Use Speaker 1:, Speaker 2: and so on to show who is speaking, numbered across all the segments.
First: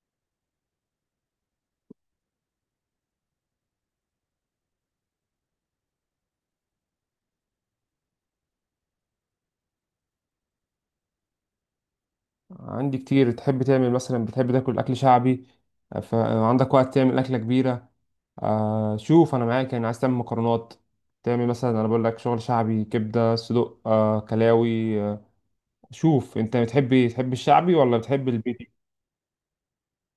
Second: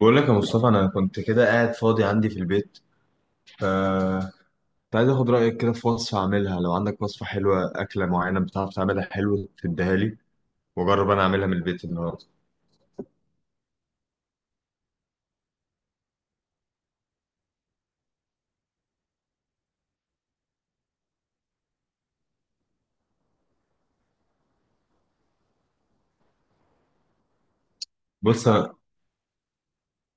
Speaker 1: بقول لك يا مصطفى، انا كنت كده قاعد فاضي عندي في البيت. ف كنت عايز اخد رايك كده في وصفه اعملها، لو عندك وصفه حلوه، اكله معينه بتعرف تعملها حلو تديها لي واجرب انا اعملها من البيت النهارده.
Speaker 2: عندي كتير. تحب تعمل مثلا؟ بتحب تاكل اكل شعبي؟ فعندك وقت تعمل اكله كبيره؟ شوف، انا معاك يعني. عايز تعمل مكرونات، تعمل مثلا، انا بقول لك شغل شعبي: كبده، صدق، كلاوي. شوف انت بتحب، الشعبي ولا بتحب
Speaker 1: بص،
Speaker 2: البيتي؟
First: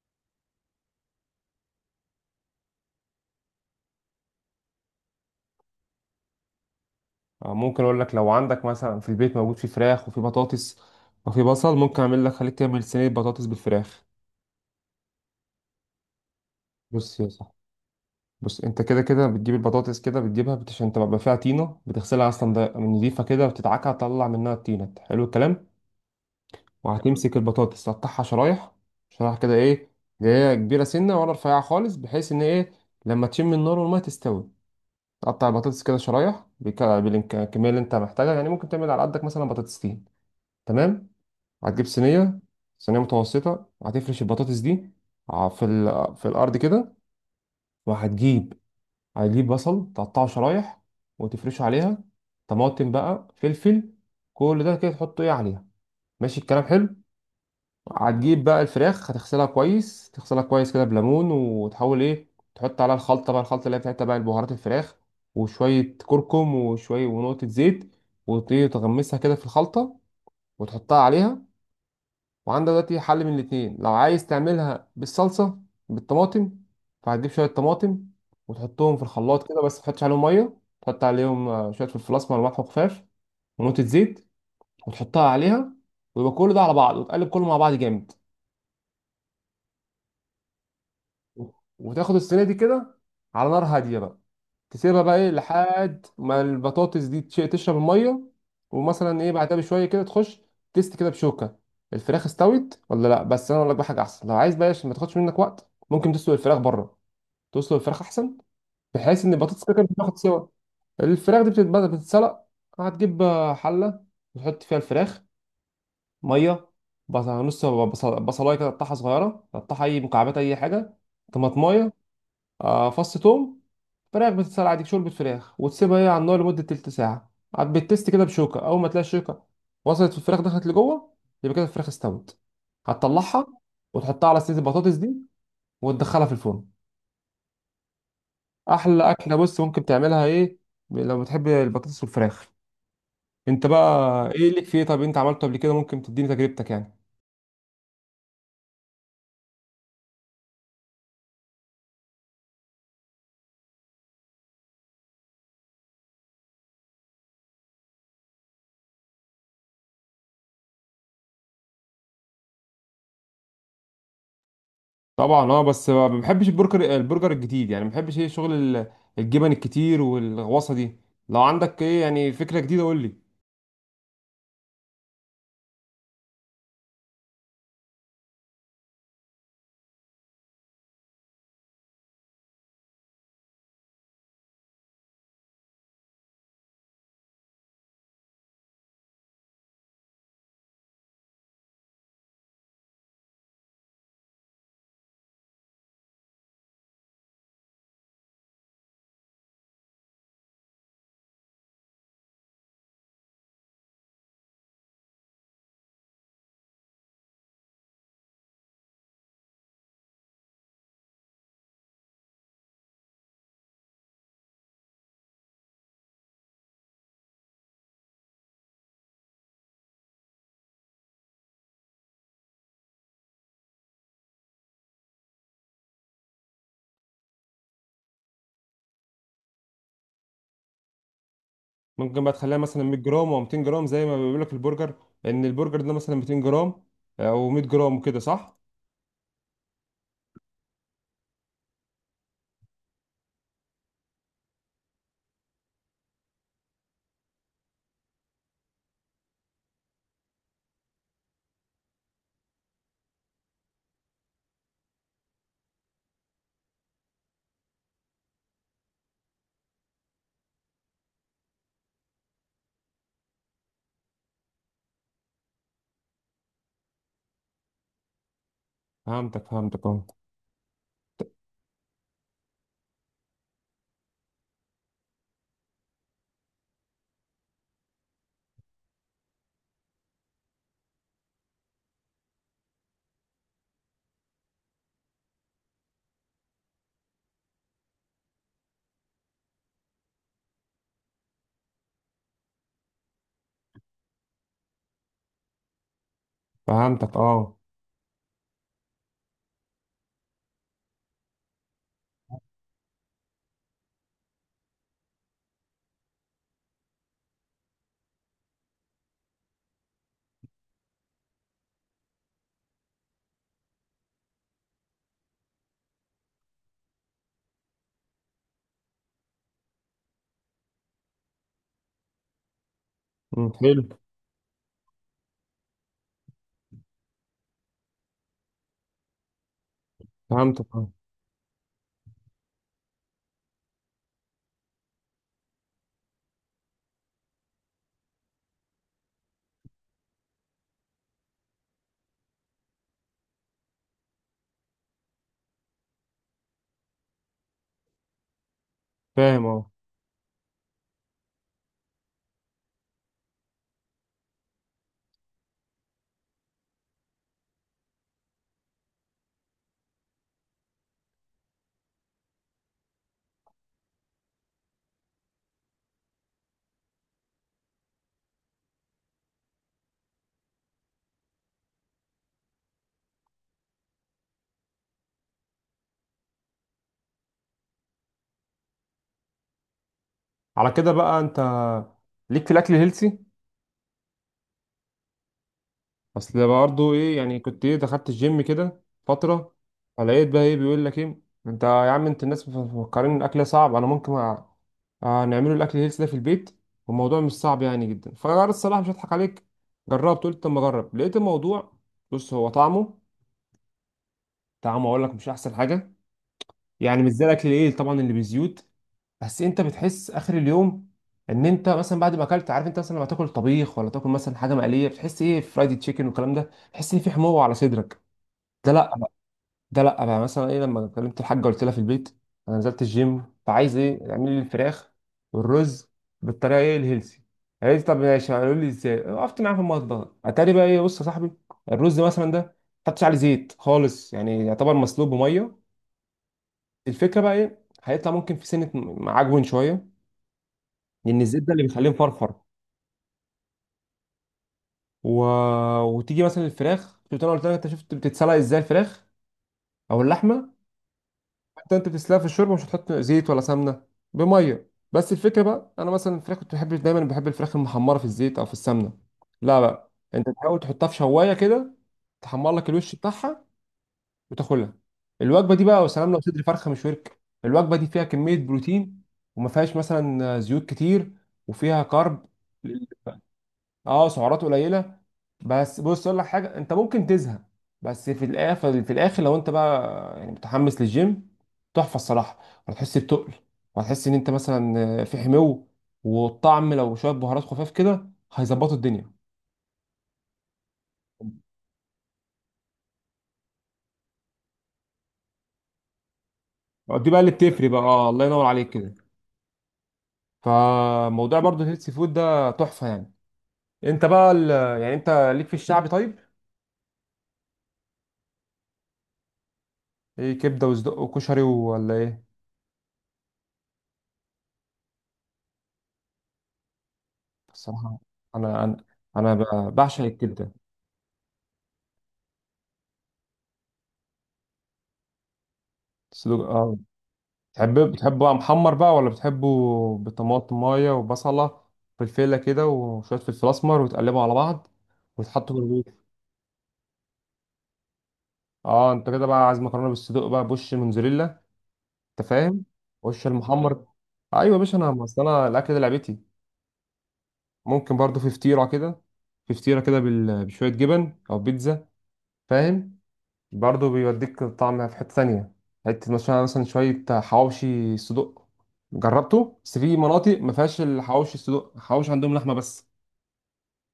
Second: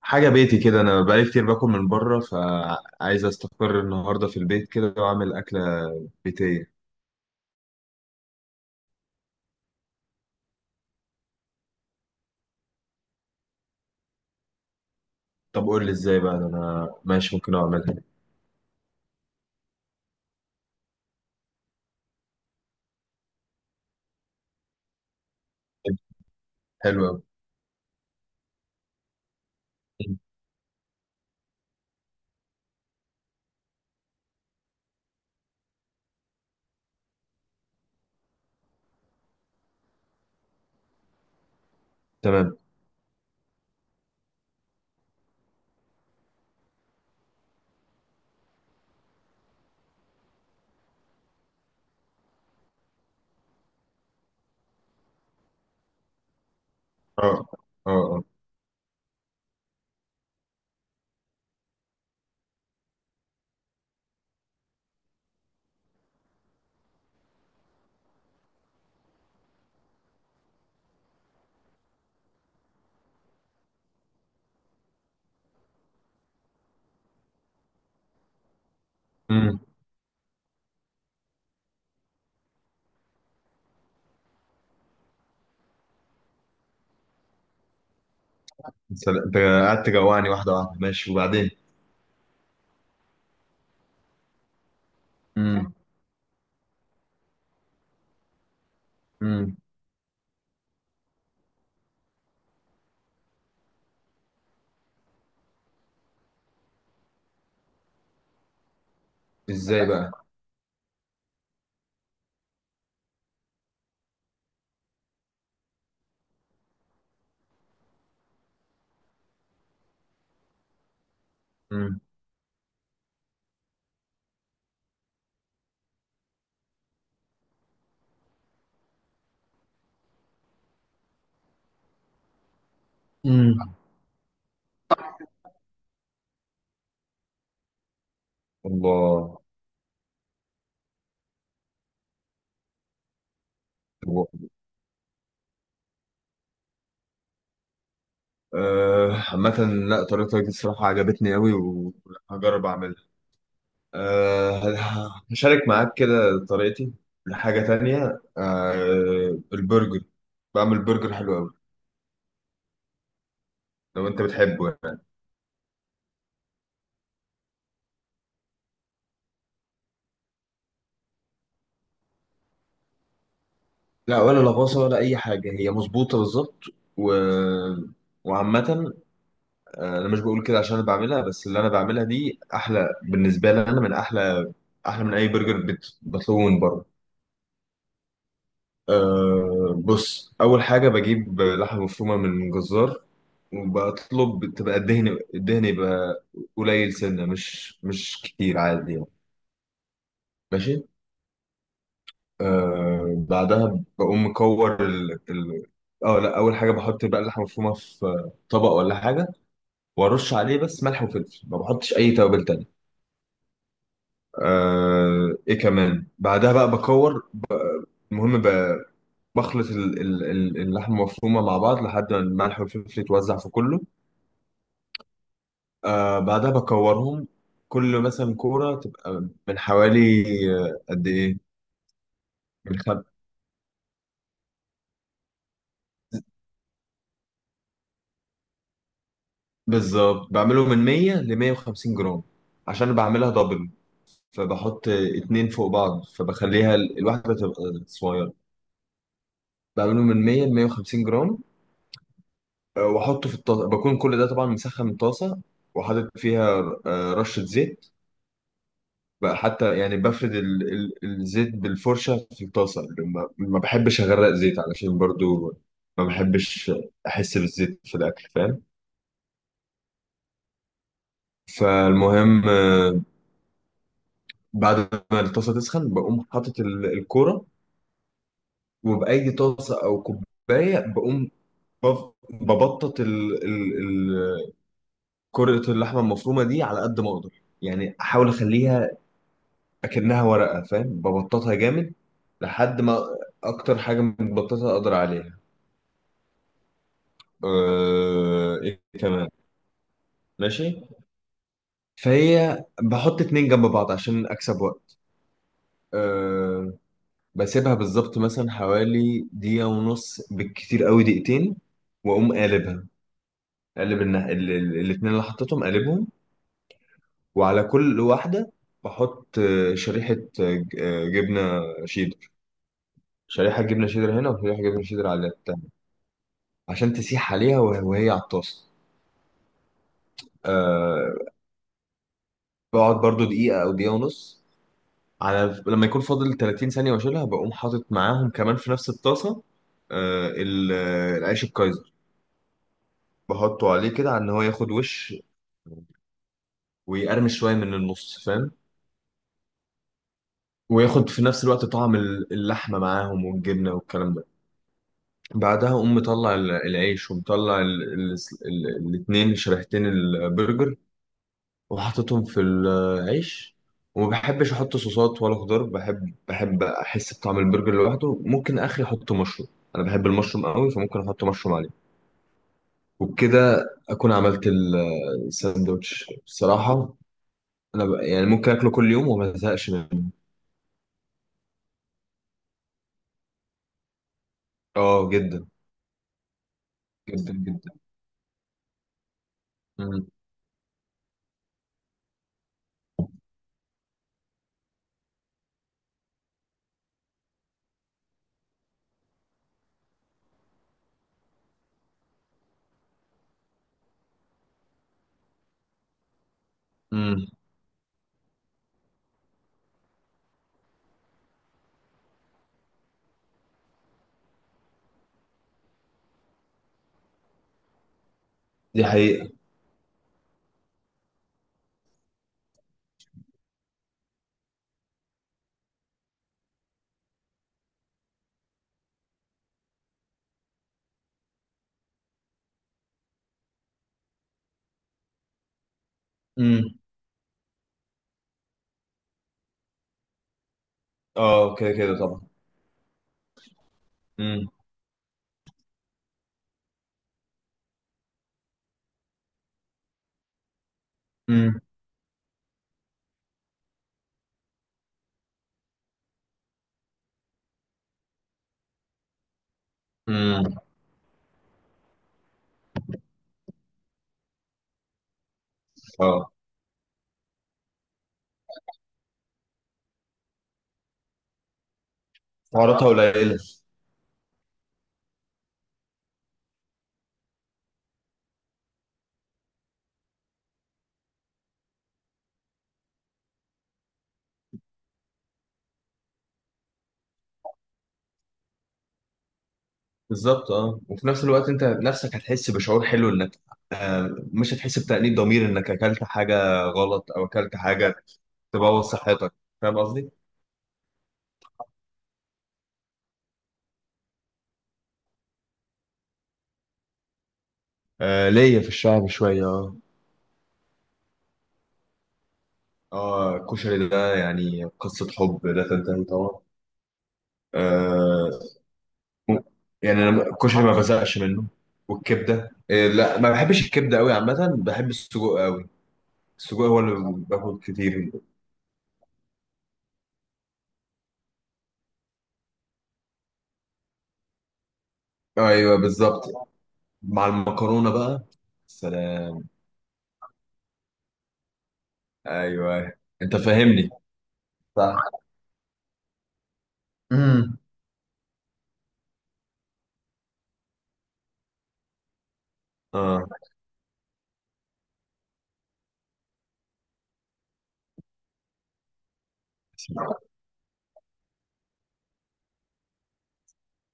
Speaker 1: حاجه بيتي كده، انا بقالي كتير باكل من بره فعايز استقر النهارده في البيت كده واعمل اكله بيتيه.
Speaker 2: ممكن اقول لك، لو عندك مثلا في البيت موجود في فراخ وفي بطاطس وفي بصل، ممكن اعمل لك، خليك تعمل صينيه بطاطس بالفراخ.
Speaker 1: طب قول لي ازاي بقى، انا
Speaker 2: بص يا
Speaker 1: ماشي، ممكن
Speaker 2: صاحبي،
Speaker 1: اعملها.
Speaker 2: بص، انت كده كده بتجيب البطاطس، كده عشان تبقى فيها طينه بتغسلها اصلا، نضيفه كده، وبتدعكها تطلع منها الطينه. حلو الكلام؟ تمام.
Speaker 1: حلوه أوي.
Speaker 2: وهتمسك البطاطس تقطعها شرايح، شرايح كده، ايه اللي هي كبيره سنه ولا رفيعه خالص، بحيث ان ايه، لما تشم النار والميه تستوي. تقطع البطاطس كده شرايح بالكميه اللي انت محتاجها، يعني ممكن تعمل على قدك مثلا بطاطستين. تمام؟ هتجيب صينيه،
Speaker 1: تمام.
Speaker 2: صينيه متوسطه، هتفرش البطاطس دي في الارض كده. وهتجيب بصل تقطعه شرايح وتفرشه عليها. طماطم بقى، فلفل، كل ده كده تحطه ايه عليها. ماشي الكلام؟ حلو.
Speaker 1: اه، اه، اه.
Speaker 2: هتجيب بقى الفراخ، هتغسلها كويس، تغسلها كويس كده بليمون، وتحاول ايه، تحط عليها الخلطة بقى، الخلطة اللي هي بتاعتها بقى: البهارات، الفراخ، وشوية كركم وشوية ونقطة زيت، وتغمسها كده في الخلطة وتحطها عليها. وعندك دلوقتي حل من الاتنين: لو عايز تعملها بالصلصة، بالطماطم، فهتجيب شوية طماطم وتحطهم في الخلاط
Speaker 1: امم.
Speaker 2: كده، بس متحطش عليهم مية، تحط عليهم شوية فلفل أسمر وملح وخفاف ونقطة زيت، وتحطها عليها، ويبقى كل ده على بعض، وتقلب كله مع بعض جامد.
Speaker 1: انت قعدت تجوعني، واحده واحده، ماشي وبعدين.
Speaker 2: وتاخد الصينيه دي كده على نار هاديه بقى، تسيبها بقى ايه
Speaker 1: امم.
Speaker 2: لحد ما البطاطس دي تشرب الميه، ومثلا ايه بعدها
Speaker 1: امم.
Speaker 2: بشويه كده تخش تست كده بشوكه، الفراخ استوت ولا لا. بس انا اقول لك بقى حاجه احسن: لو عايز بقى عشان ما تاخدش منك وقت، ممكن تسلق الفراخ بره. تسلق الفراخ احسن، بحيث ان البطاطس كده
Speaker 1: ازاي
Speaker 2: كده بتاخد
Speaker 1: بقى.
Speaker 2: سوا، الفراخ دي بتتبدا بتتسلق. هتجيب حله وتحط فيها الفراخ، ميه، بصلايه كده تقطعها صغيره، تقطعها اي مكعبات، اي حاجه، طماطمايه،
Speaker 1: مم.
Speaker 2: فص توم. فراخ بتتسلق عادي، شوربة فراخ، وتسيبها هي على النار لمدة تلت ساعة، عاد بتست كده بشوكة، أول ما تلاقي الشوكة وصلت في الفراخ دخلت لجوه، يبقى كده الفراخ استوت. هتطلعها
Speaker 1: مم.
Speaker 2: وتحطها على صينية البطاطس دي وتدخلها في الفرن. أحلى أكلة.
Speaker 1: الله.
Speaker 2: بص ممكن تعملها إيه لو بتحب البطاطس والفراخ. أنت بقى
Speaker 1: طب-
Speaker 2: إيه ليك فيه؟ طب أنت عملته قبل كده؟ ممكن تديني تجربتك يعني.
Speaker 1: آه، عامة، لا، طريقتك دي الصراحة عجبتني أوي وهجرب أعملها. هشارك معاك كده طريقتي لحاجة تانية. أه، البرجر، بعمل برجر حلو أوي لو أنت بتحبه يعني.
Speaker 2: طبعا اه، بس ما بحبش البرجر، البرجر الجديد يعني، ما بحبش ايه، شغل الجبن الكتير والغوصه دي. لو عندك ايه يعني فكره جديده قول لي.
Speaker 1: لا، ولا لغوصة ولا أي حاجة، هي مظبوطة بالظبط. و... وعامة، آه، أنا مش بقول كده عشان أنا بعملها، بس اللي أنا بعملها دي أحلى بالنسبة لي، أنا من أحلى، أحلى من أي برجر بطلبه من بره. أه، بص، أول حاجة بجيب لحمة مفرومة من جزار، وبطلب تبقى الدهن يبقى قليل سنة، مش كتير، عادي يعني. ماشي. أه، بعدها بقوم مكور اه لا، أول حاجة بحط بقى اللحمة المفرومة في طبق ولا حاجة، وأرش عليه بس ملح وفلفل، ما بحطش أي توابل تانية. أه، إيه كمان، بعدها بقى بكور. المهم ب... بخلط اللحمة المفرومة مع بعض لحد ما الملح والفلفل يتوزع في كله. آه، بعدها بكورهم، كل مثلا كورة تبقى من حوالي، قد إيه؟
Speaker 2: ممكن بقى تخليها
Speaker 1: من
Speaker 2: مثلا 100
Speaker 1: خم...
Speaker 2: جرام او 200 جرام، زي ما بيقول لك البرجر، لان البرجر ده مثلا 200 جرام او 100 جرام، وكده صح.
Speaker 1: بالظبط بعمله من 100 ل 150 جرام عشان بعملها دبل، فبحط آه، اتنين فوق بعض، فبخليها الواحدة تبقى صغيرة. بعمله من 100 ل 150 جرام، آه، وأحطه في الطاسة، بكون كل ده طبعا مسخن الطاسة وحاطط فيها آه، رشة زيت بقى، حتى يعني بفرد الزيت بالفرشة في الطاسة. ما بحبش أغرق زيت، علشان برضو ما بحبش أحس بالزيت في الأكل، فاهم.
Speaker 2: فهمتك اه.
Speaker 1: فالمهم، آه، بعد ما الطاسة تسخن بقوم حاطط الكورة وبأي طاسة أو كوباية، بقوم ببطط كرة اللحمة المفرومة دي على قد ما أقدر. يعني أحاول أخليها أكنها ورقة، فاهم، ببططها جامد لحد ما، أكتر حاجة متبططة أقدر عليها.
Speaker 2: فهمتك اه.
Speaker 1: آه، ايه كمان، ماشي. فهي بحط اتنين جنب بعض عشان اكسب وقت. أه. بسيبها بالظبط مثلا حوالي دقيقة ونص، بالكتير قوي دقيقتين، واقوم قالبها. قالب الاتنين اللي حطيتهم قالبهم، وعلى كل واحدة بحط آه، شريحة جبنة شيدر.
Speaker 2: أمم،
Speaker 1: شريحة
Speaker 2: حلو.
Speaker 1: جبنة شيدر هنا وشريحة جبنة شيدر على التاني، عشان تسيح عليها وهي على الطاسة.
Speaker 2: فهمتك اه.
Speaker 1: أه. بقعد برضو دقيقة أو دقيقة ونص، على لما يكون فاضل 30 ثانية واشيلها، بقوم حاطط معاهم كمان في نفس الطاسة آه، العيش الكايزر، بحطه عليه كده على ان هو ياخد وش ويقرمش شوية من النص، فاهم،
Speaker 2: فاهم اه.
Speaker 1: وياخد في نفس الوقت طعم اللحمة معاهم والجبنة والكلام ده. بعدها أقوم مطلع العيش ومطلع الاتنين شريحتين البرجر وحطيتهم في العيش. وما بحبش احط صوصات ولا خضار، بحب احس بطعم البرجر لوحده. ممكن اخري احط مشروم، انا بحب المشروم قوي فممكن احط مشروم عليه. وبكده اكون عملت الساندوتش. بصراحة انا يعني ممكن اكله كل يوم وما ازهقش منه.
Speaker 2: على كده بقى انت ليك في الاكل الهيلسي.
Speaker 1: اه جدا.
Speaker 2: اصل برضه ايه
Speaker 1: جدا
Speaker 2: يعني، كنت
Speaker 1: جدا.
Speaker 2: ايه، دخلت الجيم كده فتره،
Speaker 1: امم.
Speaker 2: فلقيت بقى ايه بيقول لك ايه، انت يا عم انت، الناس مفكرين الاكل صعب، انا ممكن نعمله الاكل هيلث ده في البيت، والموضوع مش صعب يعني جدا. فانا الصراحه مش هضحك عليك، جربت، قلت اما اجرب، لقيت الموضوع، بص هو طعمه، طعمه اقول لك مش احسن حاجه، يعني مش
Speaker 1: امم.
Speaker 2: زي الاكل الايه طبعا اللي بزيوت، بس انت بتحس اخر اليوم ان انت مثلا بعد ما اكلت، عارف انت مثلا لما تاكل طبيخ ولا تاكل مثلا حاجه مقليه بتحس ايه، فرايدي تشيكن والكلام ده، تحس ان في حموضه على صدرك. ده
Speaker 1: دي
Speaker 2: لا بقى-
Speaker 1: حقيقة.
Speaker 2: ده لا بقى مثلا ايه، لما كلمت الحاجه، قلت لها في البيت انا نزلت الجيم، فعايز ايه اعملي لي الفراخ والرز بالطريقه ايه الهيلثي، قالت لي طب ماشي. قالوا لي ازاي؟ وقفت معاها في المطبخ، اتاري بقى ايه، بص يا صاحبي، الرز مثلا ده ما حطيتش عليه زيت خالص، يعني يعتبر مسلوق بميه.
Speaker 1: امم.
Speaker 2: الفكره بقى ايه، هيطلع ممكن في سنه معجون شويه، لان الزيت ده
Speaker 1: اه،
Speaker 2: اللي
Speaker 1: كده
Speaker 2: بيخليه
Speaker 1: كده طبعا.
Speaker 2: مفرفر.
Speaker 1: امم.
Speaker 2: و... وتيجي مثلا الفراخ، شفت انا قلت لك انت، شفت بتتسلق ازاي الفراخ او اللحمه،
Speaker 1: امم.
Speaker 2: انت بتسلقها في الشوربه، مش هتحط زيت ولا سمنه، بميه بس. الفكره بقى، انا مثلا الفراخ كنت بحب دايما، بحب الفراخ المحمره في الزيت او في السمنه، لا بقى انت
Speaker 1: امم.
Speaker 2: تحاول تحطها في شوايه كده، تحمر لك الوش بتاعها وتاكلها. الوجبه دي بقى وسلام، لو
Speaker 1: اه،
Speaker 2: صدر فرخه مش ورك، الوجبه دي فيها كميه بروتين، وما فيهاش مثلا زيوت كتير، وفيها كارب.
Speaker 1: سعراتها قليلة.
Speaker 2: اه سعرات قليله. بس بص اقول لك حاجه، انت ممكن تزهق، بس في الاخر، في الاخر لو انت بقى يعني متحمس للجيم، تحفه الصراحه. هتحس بتقل، وهتحس ان انت مثلا في حمو، والطعم لو شويه بهارات خفاف كده هيظبطوا الدنيا.
Speaker 1: بالظبط. اه، وفي نفس الوقت انت نفسك هتحس بشعور حلو انك، آه، مش هتحس بتأنيب ضمير انك اكلت حاجه
Speaker 2: دي
Speaker 1: غلط
Speaker 2: بقى
Speaker 1: او
Speaker 2: اللي
Speaker 1: اكلت
Speaker 2: بتفرق بقى.
Speaker 1: حاجه
Speaker 2: اه الله ينور عليك
Speaker 1: تبوظ
Speaker 2: كده.
Speaker 1: صحتك، فاهم قصدي؟
Speaker 2: فموضوع برضو الهيلثي فود ده تحفه يعني. انت بقى يعني انت ليك في الشعبي طيب؟
Speaker 1: آه، ليا في الشعر شويه، اه.
Speaker 2: ايه، كبده وصدق وكشري ولا ايه؟
Speaker 1: اه، الكشري ده يعني قصه حب لا تنتهي طبعا.
Speaker 2: الصراحه،
Speaker 1: آه.
Speaker 2: انا انا انا بعشق
Speaker 1: يعني انا
Speaker 2: الكبده،
Speaker 1: الكشري ما بزهقش منه، والكبده لا، ما بحبش الكبده قوي، عامه بحب السجق قوي. السجق
Speaker 2: صدق.
Speaker 1: هو اللي باكل
Speaker 2: تحب
Speaker 1: كتير.
Speaker 2: بتحبه محمر بقى، ولا بتحبه بطماطمايه وبصله فلفله كده وشويه فلفل اسمر، وتقلبه على بعض وتحطه في
Speaker 1: ايوه،
Speaker 2: الرغيف.
Speaker 1: بالظبط، مع المكرونه بقى.
Speaker 2: اه انت كده بقى
Speaker 1: سلام.
Speaker 2: عايز مكرونه بالصدق بقى، بوش موتزاريلا. انت فاهم؟
Speaker 1: ايوه، أيوة.
Speaker 2: وش
Speaker 1: انت
Speaker 2: المحمر.
Speaker 1: فاهمني.
Speaker 2: ايوه يا باشا،
Speaker 1: صح.
Speaker 2: انا اصل انا الاكل ده لعبتي.
Speaker 1: امم.
Speaker 2: ممكن برضو في فطيره كده، في فطيره كده بشويه جبن، او بيتزا. فاهم؟
Speaker 1: اه.
Speaker 2: برضه بيوديك طعمها في حتة تانية. حتة مثلا، شوية حواوشي صدق، جربته، بس في مناطق ما فيهاش الحواوشي الصدق، الحواوشي عندهم لحمة بس.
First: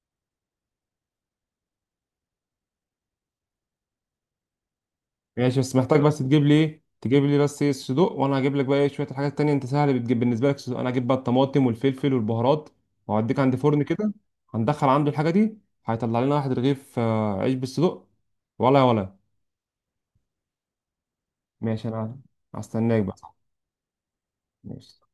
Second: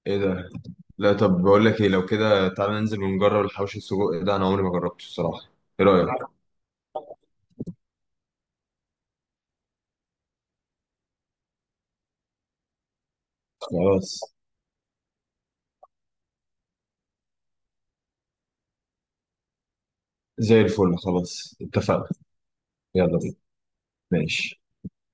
Speaker 1: ايه ده؟ لا، طب بقول لك ايه، لو كده تعالى ننزل ونجرب الحوش السجق ده، انا عمري ما جربته الصراحه.
Speaker 2: ماشي، بس
Speaker 1: ايه
Speaker 2: محتاج
Speaker 1: رايك؟
Speaker 2: بس تجيب لي ايه، تجيب لي بس ايه الصدق، وانا هجيب لك بقى ايه شوية الحاجات التانية. انت سهل بتجيب بالنسبة لك الصدق، انا هجيب بقى الطماطم والفلفل والبهارات، وهوديك عند فرن كده،
Speaker 1: خلاص،
Speaker 2: هندخل عنده الحاجة دي، هيطلع لنا واحد رغيف عيش بالصدق. ولا.
Speaker 1: زي الفل، خلاص
Speaker 2: ماشي.
Speaker 1: اتفقنا.
Speaker 2: انا هستناك
Speaker 1: يلا
Speaker 2: بقى.
Speaker 1: بينا. ماشي.
Speaker 2: ماشي.